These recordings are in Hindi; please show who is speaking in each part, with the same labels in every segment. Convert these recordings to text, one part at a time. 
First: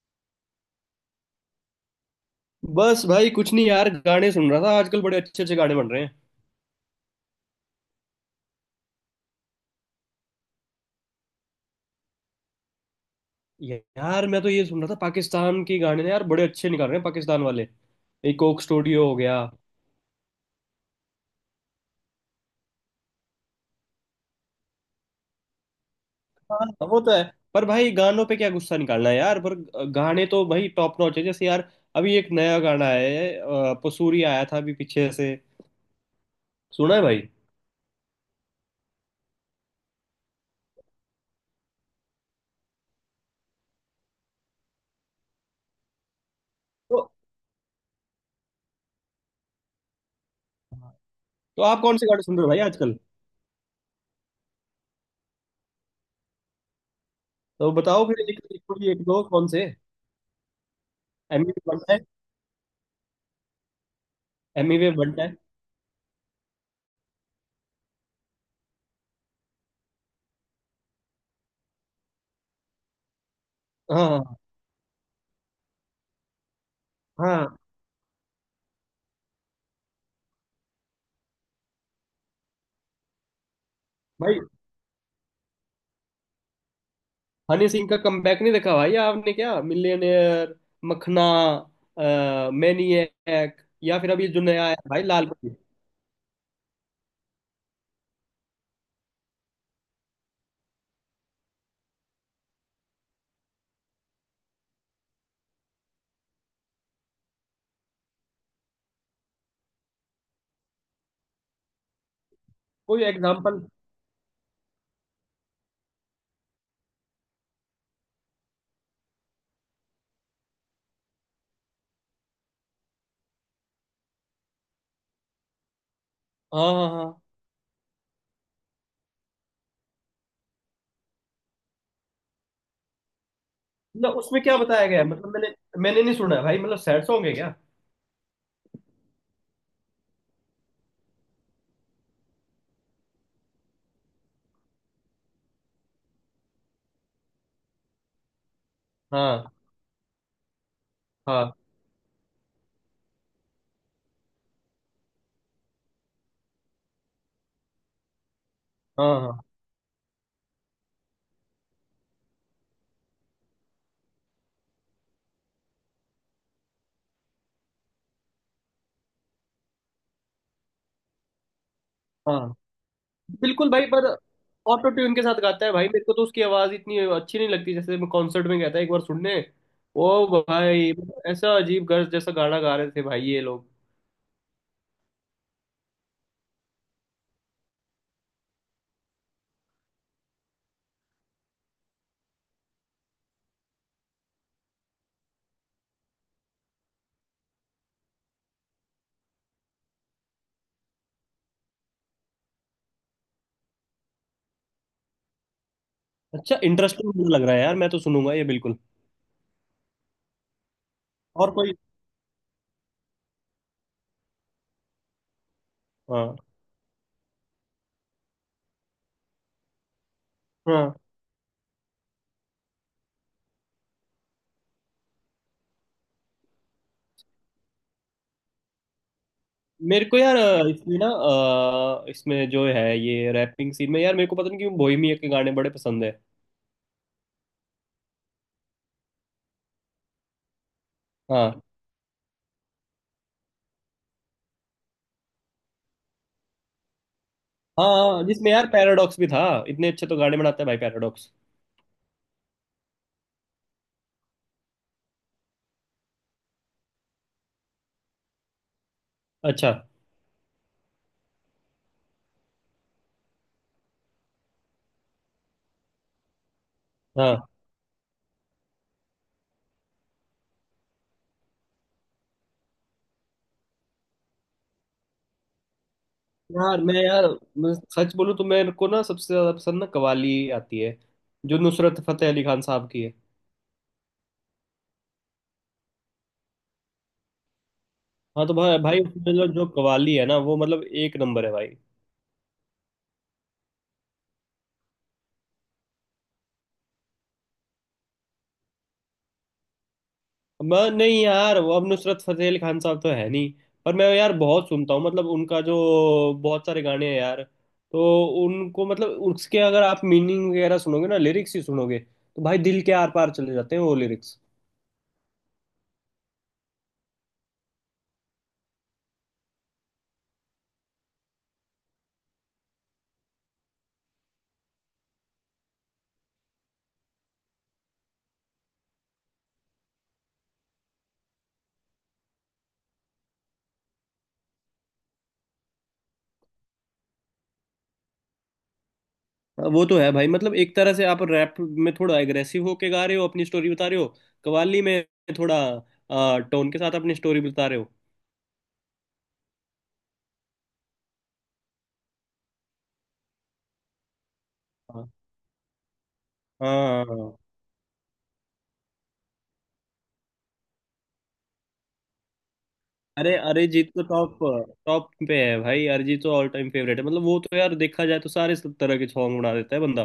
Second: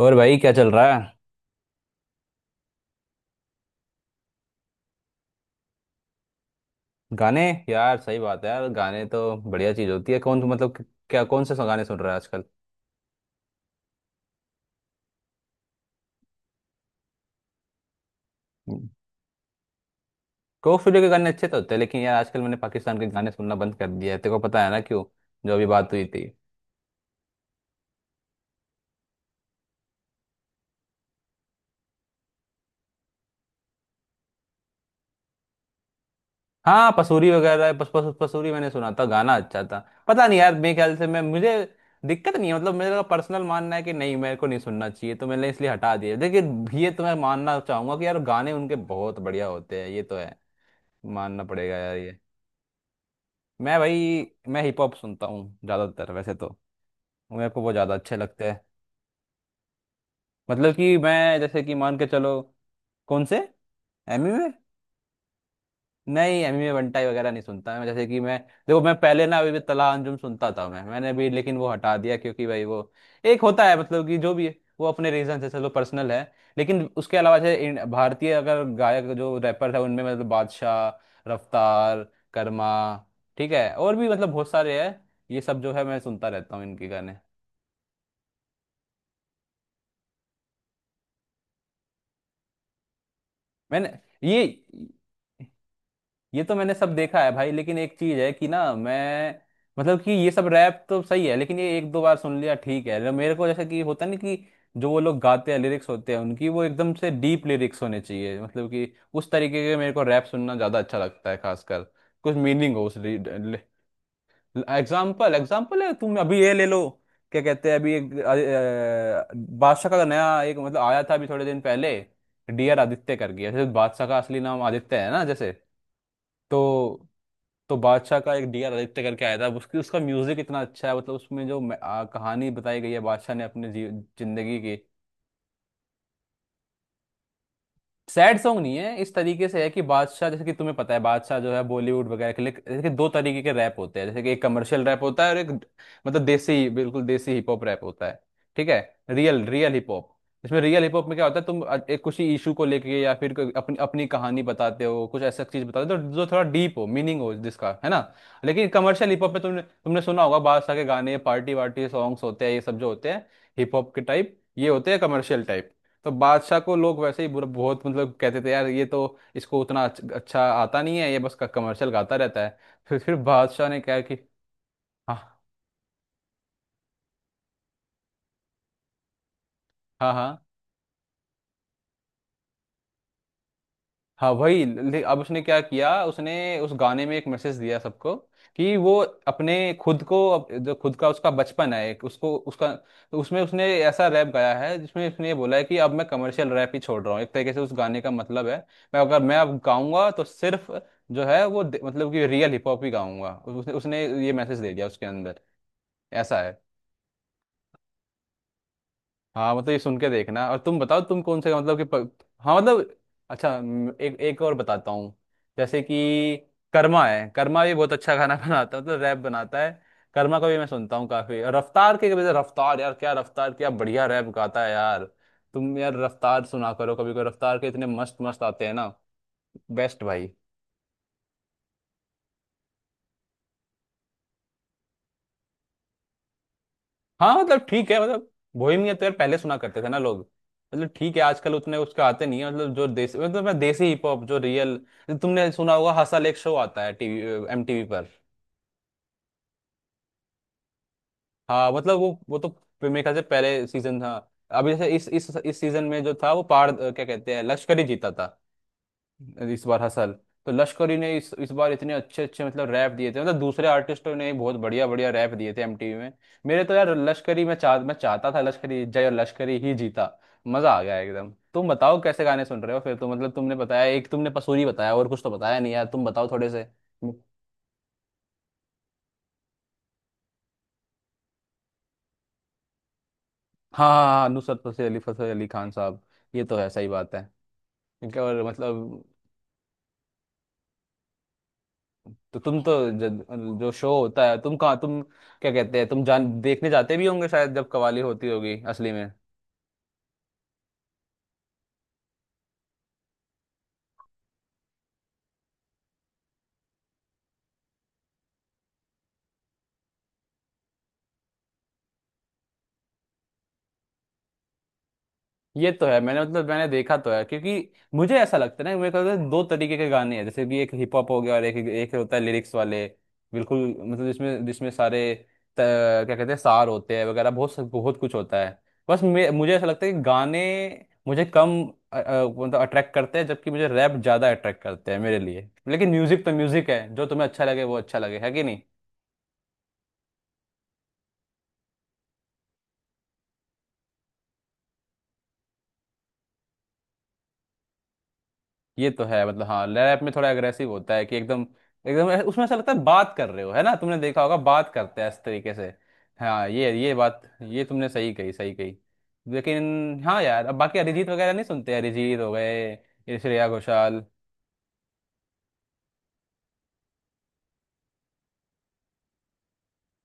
Speaker 1: और भाई क्या चल रहा है?
Speaker 2: बस भाई कुछ नहीं यार, गाने सुन रहा था। आजकल बड़े अच्छे अच्छे गाने बन रहे हैं।
Speaker 1: गाने। यार सही बात है, यार गाने तो बढ़िया चीज होती है। कौन क्या कौन से गाने सुन रहा है आजकल?
Speaker 2: यार मैं तो ये सुन रहा था, पाकिस्तान के गाने ना यार, बड़े अच्छे निकाल रहे हैं पाकिस्तान वाले। ये कोक स्टूडियो हो गया।
Speaker 1: कोक स्टूडियो के गाने अच्छे तो होते हैं, लेकिन यार आजकल मैंने पाकिस्तान के गाने सुनना बंद कर दिया है। तेरे को पता है ना क्यों? जो अभी बात हुई थी।
Speaker 2: हाँ वो तो है। पर भाई गानों पे क्या गुस्सा निकालना है यार। पर गाने तो भाई टॉप नॉच है जैसे यार। अभी एक नया गाना है पसूरी, आया था अभी पीछे से।
Speaker 1: हाँ,
Speaker 2: सुना है भाई।
Speaker 1: पसूरी वगैरह पस, पस, पसूरी मैंने सुना था, गाना अच्छा था। पता नहीं यार, मेरे ख्याल से मैं मुझे दिक्कत नहीं है, मतलब मेरा पर्सनल मानना है कि नहीं, मेरे को नहीं सुनना चाहिए, तो मैंने इसलिए हटा दिया। लेकिन ये तो
Speaker 2: तो,
Speaker 1: मैं मानना चाहूंगा कि यार गाने उनके बहुत बढ़िया होते हैं, ये तो है। मानना
Speaker 2: तो
Speaker 1: पड़ेगा
Speaker 2: आप कौन
Speaker 1: यार
Speaker 2: से
Speaker 1: ये।
Speaker 2: गाने सुन रहे हो भाई आजकल?
Speaker 1: मैं भाई मैं हिप हॉप सुनता हूँ ज़्यादातर वैसे तो। मेरे को
Speaker 2: तो
Speaker 1: वो ज़्यादा
Speaker 2: बताओ
Speaker 1: अच्छे
Speaker 2: फिर
Speaker 1: लगते हैं।
Speaker 2: एक दो कौन से।
Speaker 1: मतलब कि मैं
Speaker 2: एमी
Speaker 1: जैसे
Speaker 2: वेव
Speaker 1: कि
Speaker 2: बनता
Speaker 1: मान
Speaker 2: है।
Speaker 1: के चलो। कौन से एमी?
Speaker 2: एमी वेव बनता है।
Speaker 1: नहीं, एमएमए बंटाई वगैरह नहीं सुनता मैं। जैसे कि मैं, देखो मैं पहले ना, अभी भी तला अंजुम सुनता था मैं, मैंने भी, लेकिन वो हटा दिया क्योंकि भाई वो, एक होता है मतलब
Speaker 2: हाँ
Speaker 1: कि जो
Speaker 2: हाँ।
Speaker 1: भी है वो अपने रीजन से, चलो पर्सनल है। लेकिन उसके
Speaker 2: हाँ
Speaker 1: अलावा
Speaker 2: हाँ,
Speaker 1: जैसे भारतीय अगर गायक जो रैपर है उनमें, मतलब बादशाह, रफ्तार, कर्मा, ठीक है, और भी मतलब
Speaker 2: भाई
Speaker 1: बहुत सारे हैं। ये सब जो है मैं सुनता रहता हूँ इनके गाने।
Speaker 2: हनी सिंह का कमबैक नहीं देखा भाई आपने? क्या मिलियनेयर, मखना, मैनिएक,
Speaker 1: मैंने
Speaker 2: या फिर अभी जो
Speaker 1: ये
Speaker 2: नया आया है भाई, लाल परी।
Speaker 1: ये तो मैंने सब देखा है भाई, लेकिन एक चीज है कि ना मैं, मतलब कि ये सब रैप तो सही है लेकिन ये एक दो बार सुन लिया ठीक है, लेकिन मेरे को जैसा कि होता नहीं कि जो वो लोग गाते हैं लिरिक्स होते हैं उनकी, वो एकदम से डीप लिरिक्स होने चाहिए, मतलब कि उस तरीके के मेरे को रैप सुनना ज्यादा अच्छा लगता है, खासकर कुछ मीनिंग हो उस।
Speaker 2: कोई एग्जांपल?
Speaker 1: एग्जाम्पल एग्जाम्पल है, तुम अभी ये ले लो। क्या कहते हैं, अभी एक बादशाह का नया एक मतलब आया था अभी थोड़े दिन पहले, डियर आदित्य कर गया। जैसे बादशाह का असली नाम आदित्य है ना जैसे।
Speaker 2: हाँ हाँ
Speaker 1: तो
Speaker 2: हाँ।
Speaker 1: तो बादशाह का एक डी आर आदित्य करके आया था, उसकी उसका म्यूजिक इतना अच्छा है। मतलब उसमें जो कहानी बताई गई है बादशाह ने अपने
Speaker 2: मतलब उसमें क्या
Speaker 1: जिंदगी की।
Speaker 2: बताया गया है? मतलब मैंने मैंने नहीं सुना है भाई। मतलब सैड सॉन्ग है क्या?
Speaker 1: सैड सॉन्ग नहीं है, इस तरीके से है कि बादशाह, जैसे कि तुम्हें पता है बादशाह जो है बॉलीवुड वगैरह के लिए, जैसे कि दो तरीके के रैप होते हैं, जैसे कि एक कमर्शियल रैप होता है और एक मतलब देसी, बिल्कुल देसी हिप हॉप रैप होता है। ठीक है। रियल,
Speaker 2: हाँ।
Speaker 1: Real hip hop. इसमें रियल हिप हॉप में क्या होता है,
Speaker 2: हाँ
Speaker 1: तुम एक कुछ इशू को लेके, या फिर कोई अपनी अपनी कहानी बताते हो, कुछ ऐसा चीज बताते हो तो जो थोड़ा डीप हो, मीनिंग हो जिसका, है ना। लेकिन कमर्शियल
Speaker 2: हाँ।
Speaker 1: हिप हॉप में
Speaker 2: हाँ
Speaker 1: तुमने तुमने सुना होगा बादशाह के गाने पार्टी वार्टी सॉन्ग्स होते हैं, ये सब जो होते हैं हिप हॉप के टाइप, ये होते हैं कमर्शियल टाइप। तो बादशाह को लोग वैसे ही बुरा बहुत मतलब कहते थे यार, ये तो इसको उतना अच्छा आता नहीं है, ये बस कमर्शियल गाता रहता
Speaker 2: हाँ।
Speaker 1: है। फिर बादशाह
Speaker 2: बिल्कुल
Speaker 1: ने
Speaker 2: भाई।
Speaker 1: कहा
Speaker 2: पर
Speaker 1: कि,
Speaker 2: ऑटो ट्यून के साथ
Speaker 1: हाँ
Speaker 2: गाता है भाई, मेरे को तो उसकी आवाज इतनी अच्छी नहीं लगती। जैसे मैं कॉन्सर्ट में गया था एक बार सुनने।
Speaker 1: हाँ
Speaker 2: ओ
Speaker 1: हाँ,
Speaker 2: भाई, ऐसा अजीब गर्ज जैसा गाना गा रहे थे भाई ये लोग।
Speaker 1: हाँ वही अब उसने क्या किया, उसने उस गाने में एक मैसेज दिया सबको कि वो अपने, खुद को जो खुद का उसका बचपन है, एक उसको उसका, तो उसमें उसने ऐसा रैप गाया है जिसमें उसने ये बोला है कि अब मैं कमर्शियल रैप ही छोड़ रहा हूँ, एक तरीके से उस गाने का मतलब है। मैं अगर मैं अब गाऊंगा तो सिर्फ जो है वो मतलब कि रियल हिप हॉप ही गाऊंगा। उसने उसने ये मैसेज दे दिया उसके अंदर, ऐसा
Speaker 2: अच्छा,
Speaker 1: है।
Speaker 2: इंटरेस्टिंग लग रहा है यार, मैं तो सुनूंगा ये बिल्कुल।
Speaker 1: हाँ मतलब ये सुन के देखना। और तुम बताओ, तुम कौन
Speaker 2: और
Speaker 1: से,
Speaker 2: कोई?
Speaker 1: मतलब कि प... हाँ मतलब, अच्छा एक, एक और बताता हूँ। जैसे कि
Speaker 2: हाँ
Speaker 1: कर्मा है, कर्मा भी बहुत अच्छा खाना बनाता है, मतलब रैप बनाता है। कर्मा को भी मैं सुनता
Speaker 2: हाँ।
Speaker 1: हूँ काफी, और रफ्तार के वजह, रफ्तार यार क्या, रफ्तार क्या बढ़िया रैप गाता है यार। तुम यार रफ्तार सुना करो कभी कभी, रफ्तार के इतने मस्त मस्त आते हैं ना, बेस्ट
Speaker 2: मेरे को
Speaker 1: भाई।
Speaker 2: यार इसमें ना, इसमें जो है ये रैपिंग सीन में यार, मेरे को पता नहीं क्यों बोहेमिया के गाने बड़े पसंद है।
Speaker 1: हाँ मतलब ठीक है, मतलब बोहेमियन तो यार पहले सुना करते थे ना लोग। मतलब ठीक है, आजकल
Speaker 2: हाँ।
Speaker 1: उतने उसके आते नहीं है। मतलब जो देसी, मतलब मैं देसी हिप हॉप जो रियल, तुमने सुना होगा हसल एक शो आता है टीवी, एमटीवी
Speaker 2: हाँ
Speaker 1: पर।
Speaker 2: हाँ, जिसमें यार पैराडॉक्स भी था। इतने अच्छे तो गाने बनाता है भाई पैराडॉक्स।
Speaker 1: हाँ मतलब वो तो मेरे ख्याल से पहले सीजन था। अभी जैसे इस इस सीजन में जो था वो पार, क्या कहते हैं, लश्करी जीता था इस
Speaker 2: अच्छा।
Speaker 1: बार हसल। तो लश्करी ने इस बार इतने अच्छे अच्छे मतलब रैप दिए थे, मतलब दूसरे आर्टिस्टों ने भी बहुत बढ़िया बढ़िया रैप दिए थे एमटीवी में। मेरे तो यार लश्करी,
Speaker 2: हाँ
Speaker 1: मैं चाहता था लश्करी, जय और लश्करी ही जीता। मजा आ गया एकदम। तुम बताओ कैसे गाने सुन रहे हो फिर, तो मतलब तुमने बताया एक, तुमने पसूरी बताया और कुछ तो बताया नहीं यार, तुम बताओ थोड़े से।
Speaker 2: यार। मैं सच बोलूं तो मेरे को ना सबसे ज्यादा पसंद ना कवाली आती है, जो नुसरत फतेह अली खान साहब की है।
Speaker 1: हाँ हाँ हाँ, नुसरत फतेह अली, फतेह अली खान साहब। ये तो है, सही बात है। इनका और
Speaker 2: हाँ तो भाई भाई
Speaker 1: मतलब,
Speaker 2: उसमें जो जो कवाली है ना वो मतलब एक नंबर है भाई।
Speaker 1: तो तुम तो जो शो होता है तुम कहाँ तुम, क्या कहते हैं, तुम जान देखने जाते भी होंगे शायद जब कवाली होती होगी असली में।
Speaker 2: मैं नहीं यार, वो अब नुसरत फतेह अली खान साहब तो है नहीं। पर मैं यार बहुत सुनता हूँ, मतलब उनका जो बहुत सारे गाने हैं यार। तो उनको, मतलब उसके अगर आप मीनिंग वगैरह सुनोगे ना, लिरिक्स ही सुनोगे तो भाई दिल के आर पार चले जाते हैं वो लिरिक्स।
Speaker 1: ये तो है, मैंने मतलब मैंने देखा तो है, क्योंकि मुझे ऐसा लगता है ना, मेरे को लगता है दो तरीके के गाने हैं, जैसे कि एक हिप हॉप हो गया, और एक एक होता है लिरिक्स वाले, बिल्कुल, मतलब जिसमें जिसमें सारे क्या कहते हैं, सार होते हैं वगैरह, बहुत बहुत कुछ होता है। बस मुझे ऐसा लगता है कि गाने मुझे कम मतलब अट्रैक्ट करते हैं, जबकि मुझे रैप ज़्यादा अट्रैक्ट करते हैं मेरे लिए। लेकिन म्यूजिक तो म्यूजिक है, जो तुम्हें अच्छा लगे वो अच्छा लगे, है कि।
Speaker 2: वो तो है भाई। मतलब एक तरह से आप रैप में थोड़ा एग्रेसिव होके गा रहे हो, अपनी स्टोरी बता रहे हो। कव्वाली में थोड़ा टोन के साथ अपनी स्टोरी बता रहे हो।
Speaker 1: ये तो है मतलब, हाँ लैप में थोड़ा एग्रेसिव होता है कि एकदम, एकदम उसमें ऐसा लगता है बात कर रहे हो, है ना, तुमने देखा होगा बात करते हैं
Speaker 2: हाँ।
Speaker 1: इस तरीके से। हाँ ये बात
Speaker 2: हाँ,
Speaker 1: ये तुमने सही कही, सही कही। लेकिन हाँ यार, अब बाकी अरिजीत वगैरह नहीं सुनते? अरिजीत हो गए, ये
Speaker 2: अरे
Speaker 1: श्रेया
Speaker 2: अरिजीत तो
Speaker 1: घोषाल।
Speaker 2: टॉप, टॉप पे है भाई। अरिजीत तो ऑल टाइम फेवरेट है। मतलब वो तो यार देखा जाए तो सारे तरह के सॉन्ग बना देता है बंदा।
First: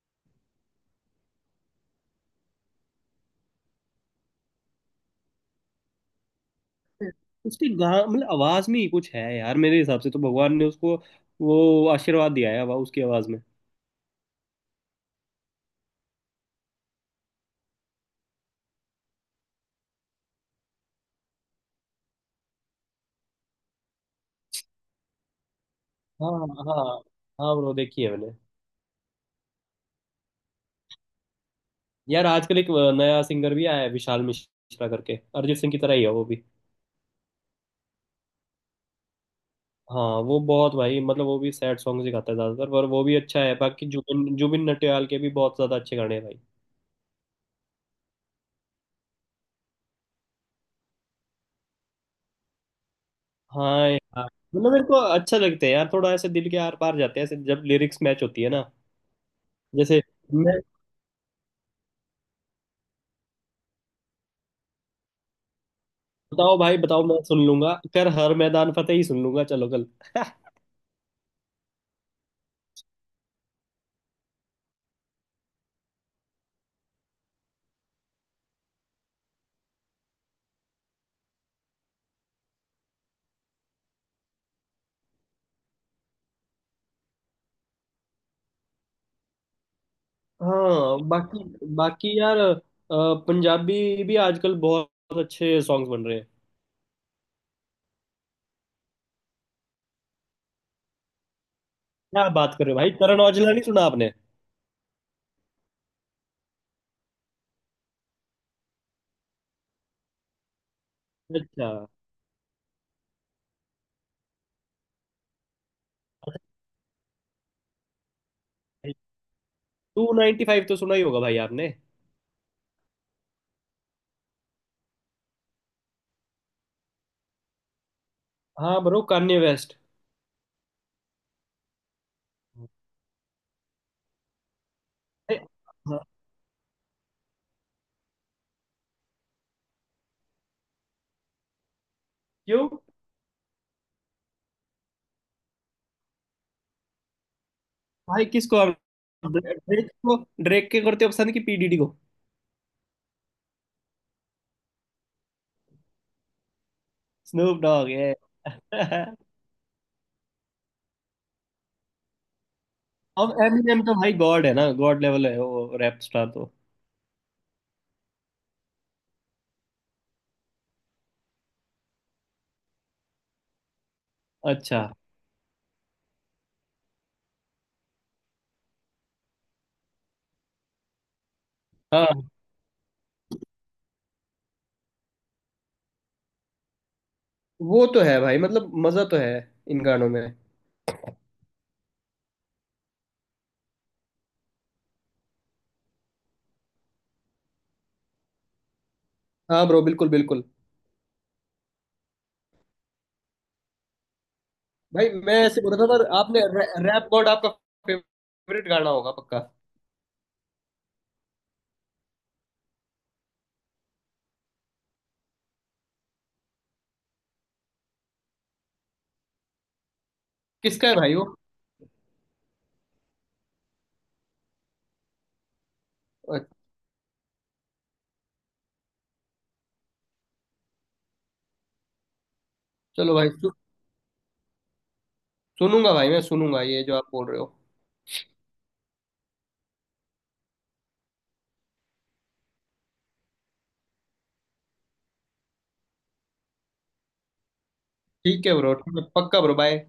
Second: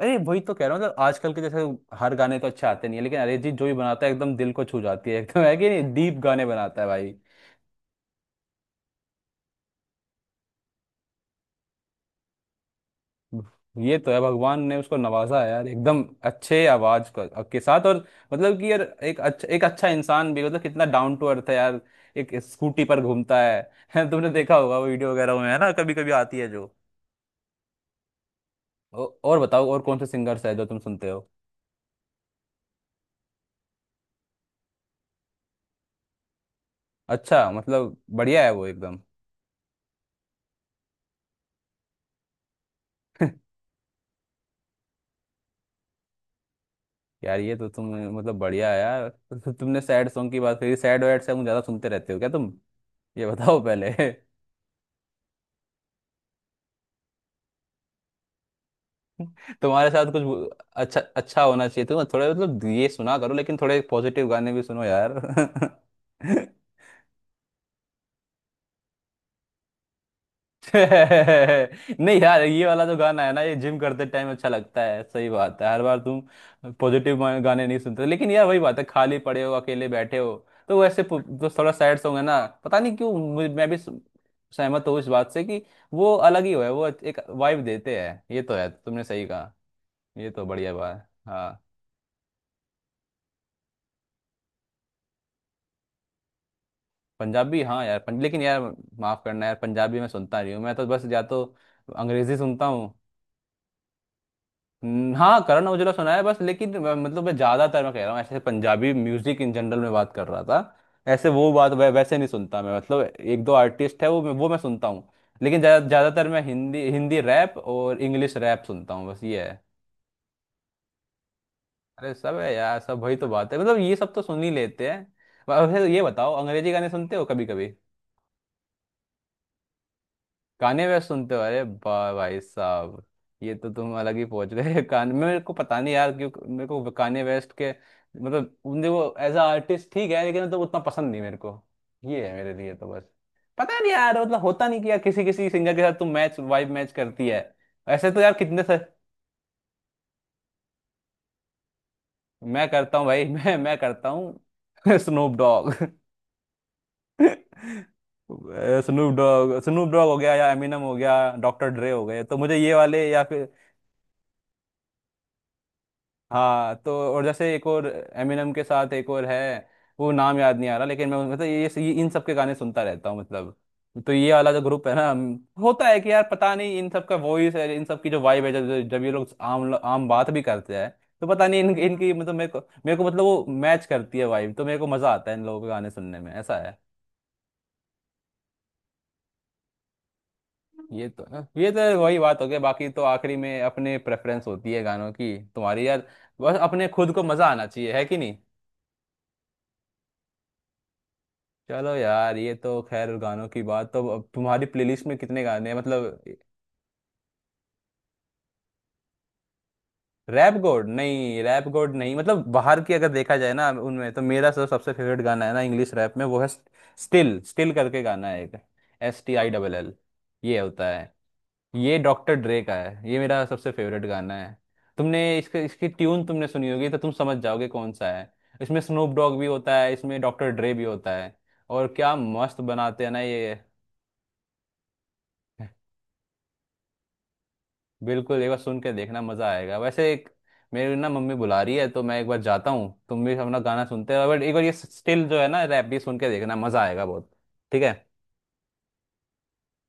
Speaker 1: अरे वही तो कह रहा हूँ, मतलब आजकल के जैसे हर गाने तो अच्छे आते नहीं है, लेकिन अरिजीत जो भी बनाता है एकदम दिल को छू जाती है एकदम है कि नहीं, डीप गाने बनाता है भाई।
Speaker 2: उसकी गा मतलब आवाज में ही कुछ है यार, मेरे हिसाब से तो भगवान ने उसको वो आशीर्वाद दिया है। उसकी आवाज में।
Speaker 1: ये तो है, भगवान ने उसको नवाजा है यार, एकदम अच्छे आवाज के साथ। और मतलब कि यार एक अच्छा, एक अच्छा इंसान भी, मतलब कितना डाउन टू अर्थ है यार। एक स्कूटी पर घूमता है तुमने देखा होगा वो वीडियो वगैरह में है ना, कभी कभी
Speaker 2: हाँ।
Speaker 1: आती है जो।
Speaker 2: हाँ। हाँ ब्रो, देखी है मैंने।
Speaker 1: और बताओ और कौन से सिंगर्स है जो तुम सुनते हो?
Speaker 2: यार आजकल एक नया सिंगर भी आया है, विशाल मिश्रा करके, अरिजीत सिंह की तरह ही है वो भी।
Speaker 1: अच्छा मतलब बढ़िया है वो एकदम।
Speaker 2: हाँ वो बहुत भाई, मतलब वो भी सैड सॉन्ग ही गाता है ज्यादातर, पर वो भी अच्छा है। बाकी जुबिन जुबिन नटियाल के भी बहुत ज्यादा अच्छे गाने हैं भाई।
Speaker 1: यार ये तो तुम, मतलब बढ़िया है यार। तो तुमने सैड सॉन्ग की बात करी, सैड वैड सॉन्ग ज्यादा सुनते रहते हो क्या तुम? ये बताओ
Speaker 2: हाँ
Speaker 1: पहले।
Speaker 2: यार, मतलब मेरे को अच्छा लगता है यार, थोड़ा ऐसे दिल के आर पार जाते हैं ऐसे जब लिरिक्स मैच होती है ना।
Speaker 1: तुम्हारे
Speaker 2: जैसे
Speaker 1: साथ कुछ
Speaker 2: मैं।
Speaker 1: अच्छा अच्छा होना चाहिए तुम। थोड़े मतलब ये सुना करो, लेकिन थोड़े पॉजिटिव गाने भी सुनो यार।
Speaker 2: बताओ भाई, बताओ, मैं सुन लूंगा। कर हर मैदान फतेह ही सुन लूंगा चलो कल।
Speaker 1: नहीं यार, ये वाला जो गाना है ना, ये जिम करते टाइम अच्छा लगता है, सही बात है, हर बार तुम पॉजिटिव गाने नहीं सुनते, लेकिन यार वही बात है, खाली पड़े हो, अकेले बैठे हो, तो वैसे जो थोड़ा सैड सॉन्ग है ना, पता नहीं क्यों मैं भी सहमत हूँ इस बात से कि वो अलग ही हो है, वो एक वाइब देते हैं, ये तो है, तुमने सही कहा। ये तो बढ़िया बात
Speaker 2: हाँ
Speaker 1: है।
Speaker 2: बाकी,
Speaker 1: हाँ
Speaker 2: बाकी यार पंजाबी भी आजकल बहुत अच्छे सॉन्ग्स बन रहे हैं।
Speaker 1: पंजाबी, हाँ यार लेकिन यार माफ करना यार, पंजाबी मैं सुनता नहीं हूँ, मैं तो बस या तो
Speaker 2: क्या
Speaker 1: अंग्रेजी
Speaker 2: बात
Speaker 1: सुनता
Speaker 2: कर रहे हो
Speaker 1: हूँ।
Speaker 2: भाई, करण औजला नहीं सुना आपने?
Speaker 1: हाँ करण औजला सुना है बस, लेकिन मतलब मैं ज्यादातर, मैं कह रहा हूँ ऐसे पंजाबी म्यूजिक इन जनरल में बात कर रहा था। ऐसे वो
Speaker 2: अच्छा।
Speaker 1: बात वैसे नहीं सुनता मैं, मतलब एक दो आर्टिस्ट है वो वो मैं सुनता हूँ। लेकिन ज्यादातर मैं हिंदी हिंदी रैप और इंग्लिश रैप सुनता हूँ, बस ये है।
Speaker 2: 295 तो सुना ही होगा भाई आपने।
Speaker 1: अरे सब है यार, सब वही तो बात है, मतलब ये सब तो सुन ही लेते हैं। वैसे ये बताओ अंग्रेजी गाने सुनते हो कभी कभी?
Speaker 2: हाँ ब्रो, कान्ये वेस्ट।
Speaker 1: गाने वे सुनते हो, अरे बा भाई साहब, ये तो तुम अलग ही पहुंच गए। कान,
Speaker 2: अरे,
Speaker 1: मेरे को पता नहीं
Speaker 2: हाँ,
Speaker 1: यार क्यों, मेरे को कान्ये वेस्ट के मतलब उनके वो, एज अ आर्टिस्ट ठीक है, लेकिन तो उतना पसंद नहीं मेरे को, ये है मेरे
Speaker 2: क्यों?
Speaker 1: लिए तो बस। पता नहीं यार, मतलब होता नहीं कि यार किसी किसी सिंगर के साथ तुम मैच, वाइब मैच करती है। ऐसे तो
Speaker 2: भाई
Speaker 1: यार
Speaker 2: किसको
Speaker 1: कितने
Speaker 2: आप,
Speaker 1: से।
Speaker 2: ड्रेक को, ड्रेक के करते हो पसंद? की पीडीडी को?
Speaker 1: मैं करता हूँ भाई, मैं करता हूँ। Snoop Dogg.
Speaker 2: स्नूप डॉग है।
Speaker 1: स्नूप डॉग, स्नूप डॉग हो गया, या एमिनम हो गया, डॉक्टर ड्रे हो गए, तो मुझे ये वाले, या
Speaker 2: अब
Speaker 1: फिर
Speaker 2: एमिनेम तो भाई गॉड है ना, गॉड लेवल है वो रैप स्टार तो।
Speaker 1: हाँ तो, और जैसे एक और एमिनम के साथ एक और है, वो नाम याद नहीं आ रहा, लेकिन मैं मतलब ये इन सब के गाने सुनता रहता हूँ मतलब। तो ये वाला जो
Speaker 2: अच्छा।
Speaker 1: ग्रुप है ना, होता है कि यार पता नहीं इन सब का वॉइस है, इन सब की जो वाइब है, जब जब ये लोग आम आम बात भी करते हैं तो पता नहीं इन, इनकी
Speaker 2: हाँ
Speaker 1: मतलब मेरे को, मेरे को मतलब वो मैच करती है वाइब, तो मेरे को मजा आता है इन लोगों के गाने सुनने में, ऐसा है।
Speaker 2: वो तो है भाई, मतलब मजा तो है इन गानों में।
Speaker 1: ये तो, ये तो वही बात हो गई। बाकी तो आखिरी में अपने प्रेफरेंस होती है गानों की तुम्हारी यार, बस अपने खुद को मजा आना चाहिए, है कि।
Speaker 2: हाँ ब्रो, बिल्कुल बिल्कुल।
Speaker 1: चलो यार, ये तो खैर, गानों की बात तो, अब तुम्हारी प्लेलिस्ट
Speaker 2: भाई
Speaker 1: में
Speaker 2: मैं
Speaker 1: कितने
Speaker 2: ऐसे
Speaker 1: गाने
Speaker 2: बोल
Speaker 1: हैं
Speaker 2: रहा था, पर
Speaker 1: मतलब?
Speaker 2: आपने रैप गॉड आपका फेवरेट गाना होगा पक्का।
Speaker 1: रैप गोड नहीं, रैप गोड नहीं, मतलब बाहर की अगर देखा जाए ना उनमें तो मेरा सब, सबसे फेवरेट गाना है ना इंग्लिश रैप में, वो है स्टिल, स्टिल करके गाना है एक, STILL, ये होता
Speaker 2: किसका है
Speaker 1: है।
Speaker 2: भाई वो?
Speaker 1: ये डॉक्टर ड्रे का है, ये मेरा सबसे फेवरेट गाना है। तुमने इसके, इसकी ट्यून तुमने
Speaker 2: अच्छा।
Speaker 1: सुनी होगी तो तुम समझ जाओगे कौन सा है। इसमें स्नूप डॉग भी होता है, इसमें डॉक्टर ड्रे भी होता है, और क्या मस्त बनाते हैं
Speaker 2: चलो
Speaker 1: ना
Speaker 2: भाई सु,
Speaker 1: ये।
Speaker 2: सुनूंगा भाई, मैं सुनूंगा ये जो आप बोल रहे हो।
Speaker 1: बिल्कुल एक बार सुन के देखना, मजा आएगा। वैसे एक, मेरी ना मम्मी बुला रही है, तो मैं एक बार जाता हूँ, तुम भी अपना गाना सुनते रहो, बट एक बार ये स्टिल जो है ना रैप भी सुन के देखना, मजा आएगा बहुत। ठीक है।
Speaker 2: ठीक है ब्रो, ठीक है, पक्का ब्रो, बाय।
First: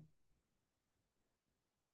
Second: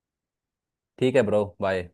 Speaker 1: ठीक है ब्रो बाय।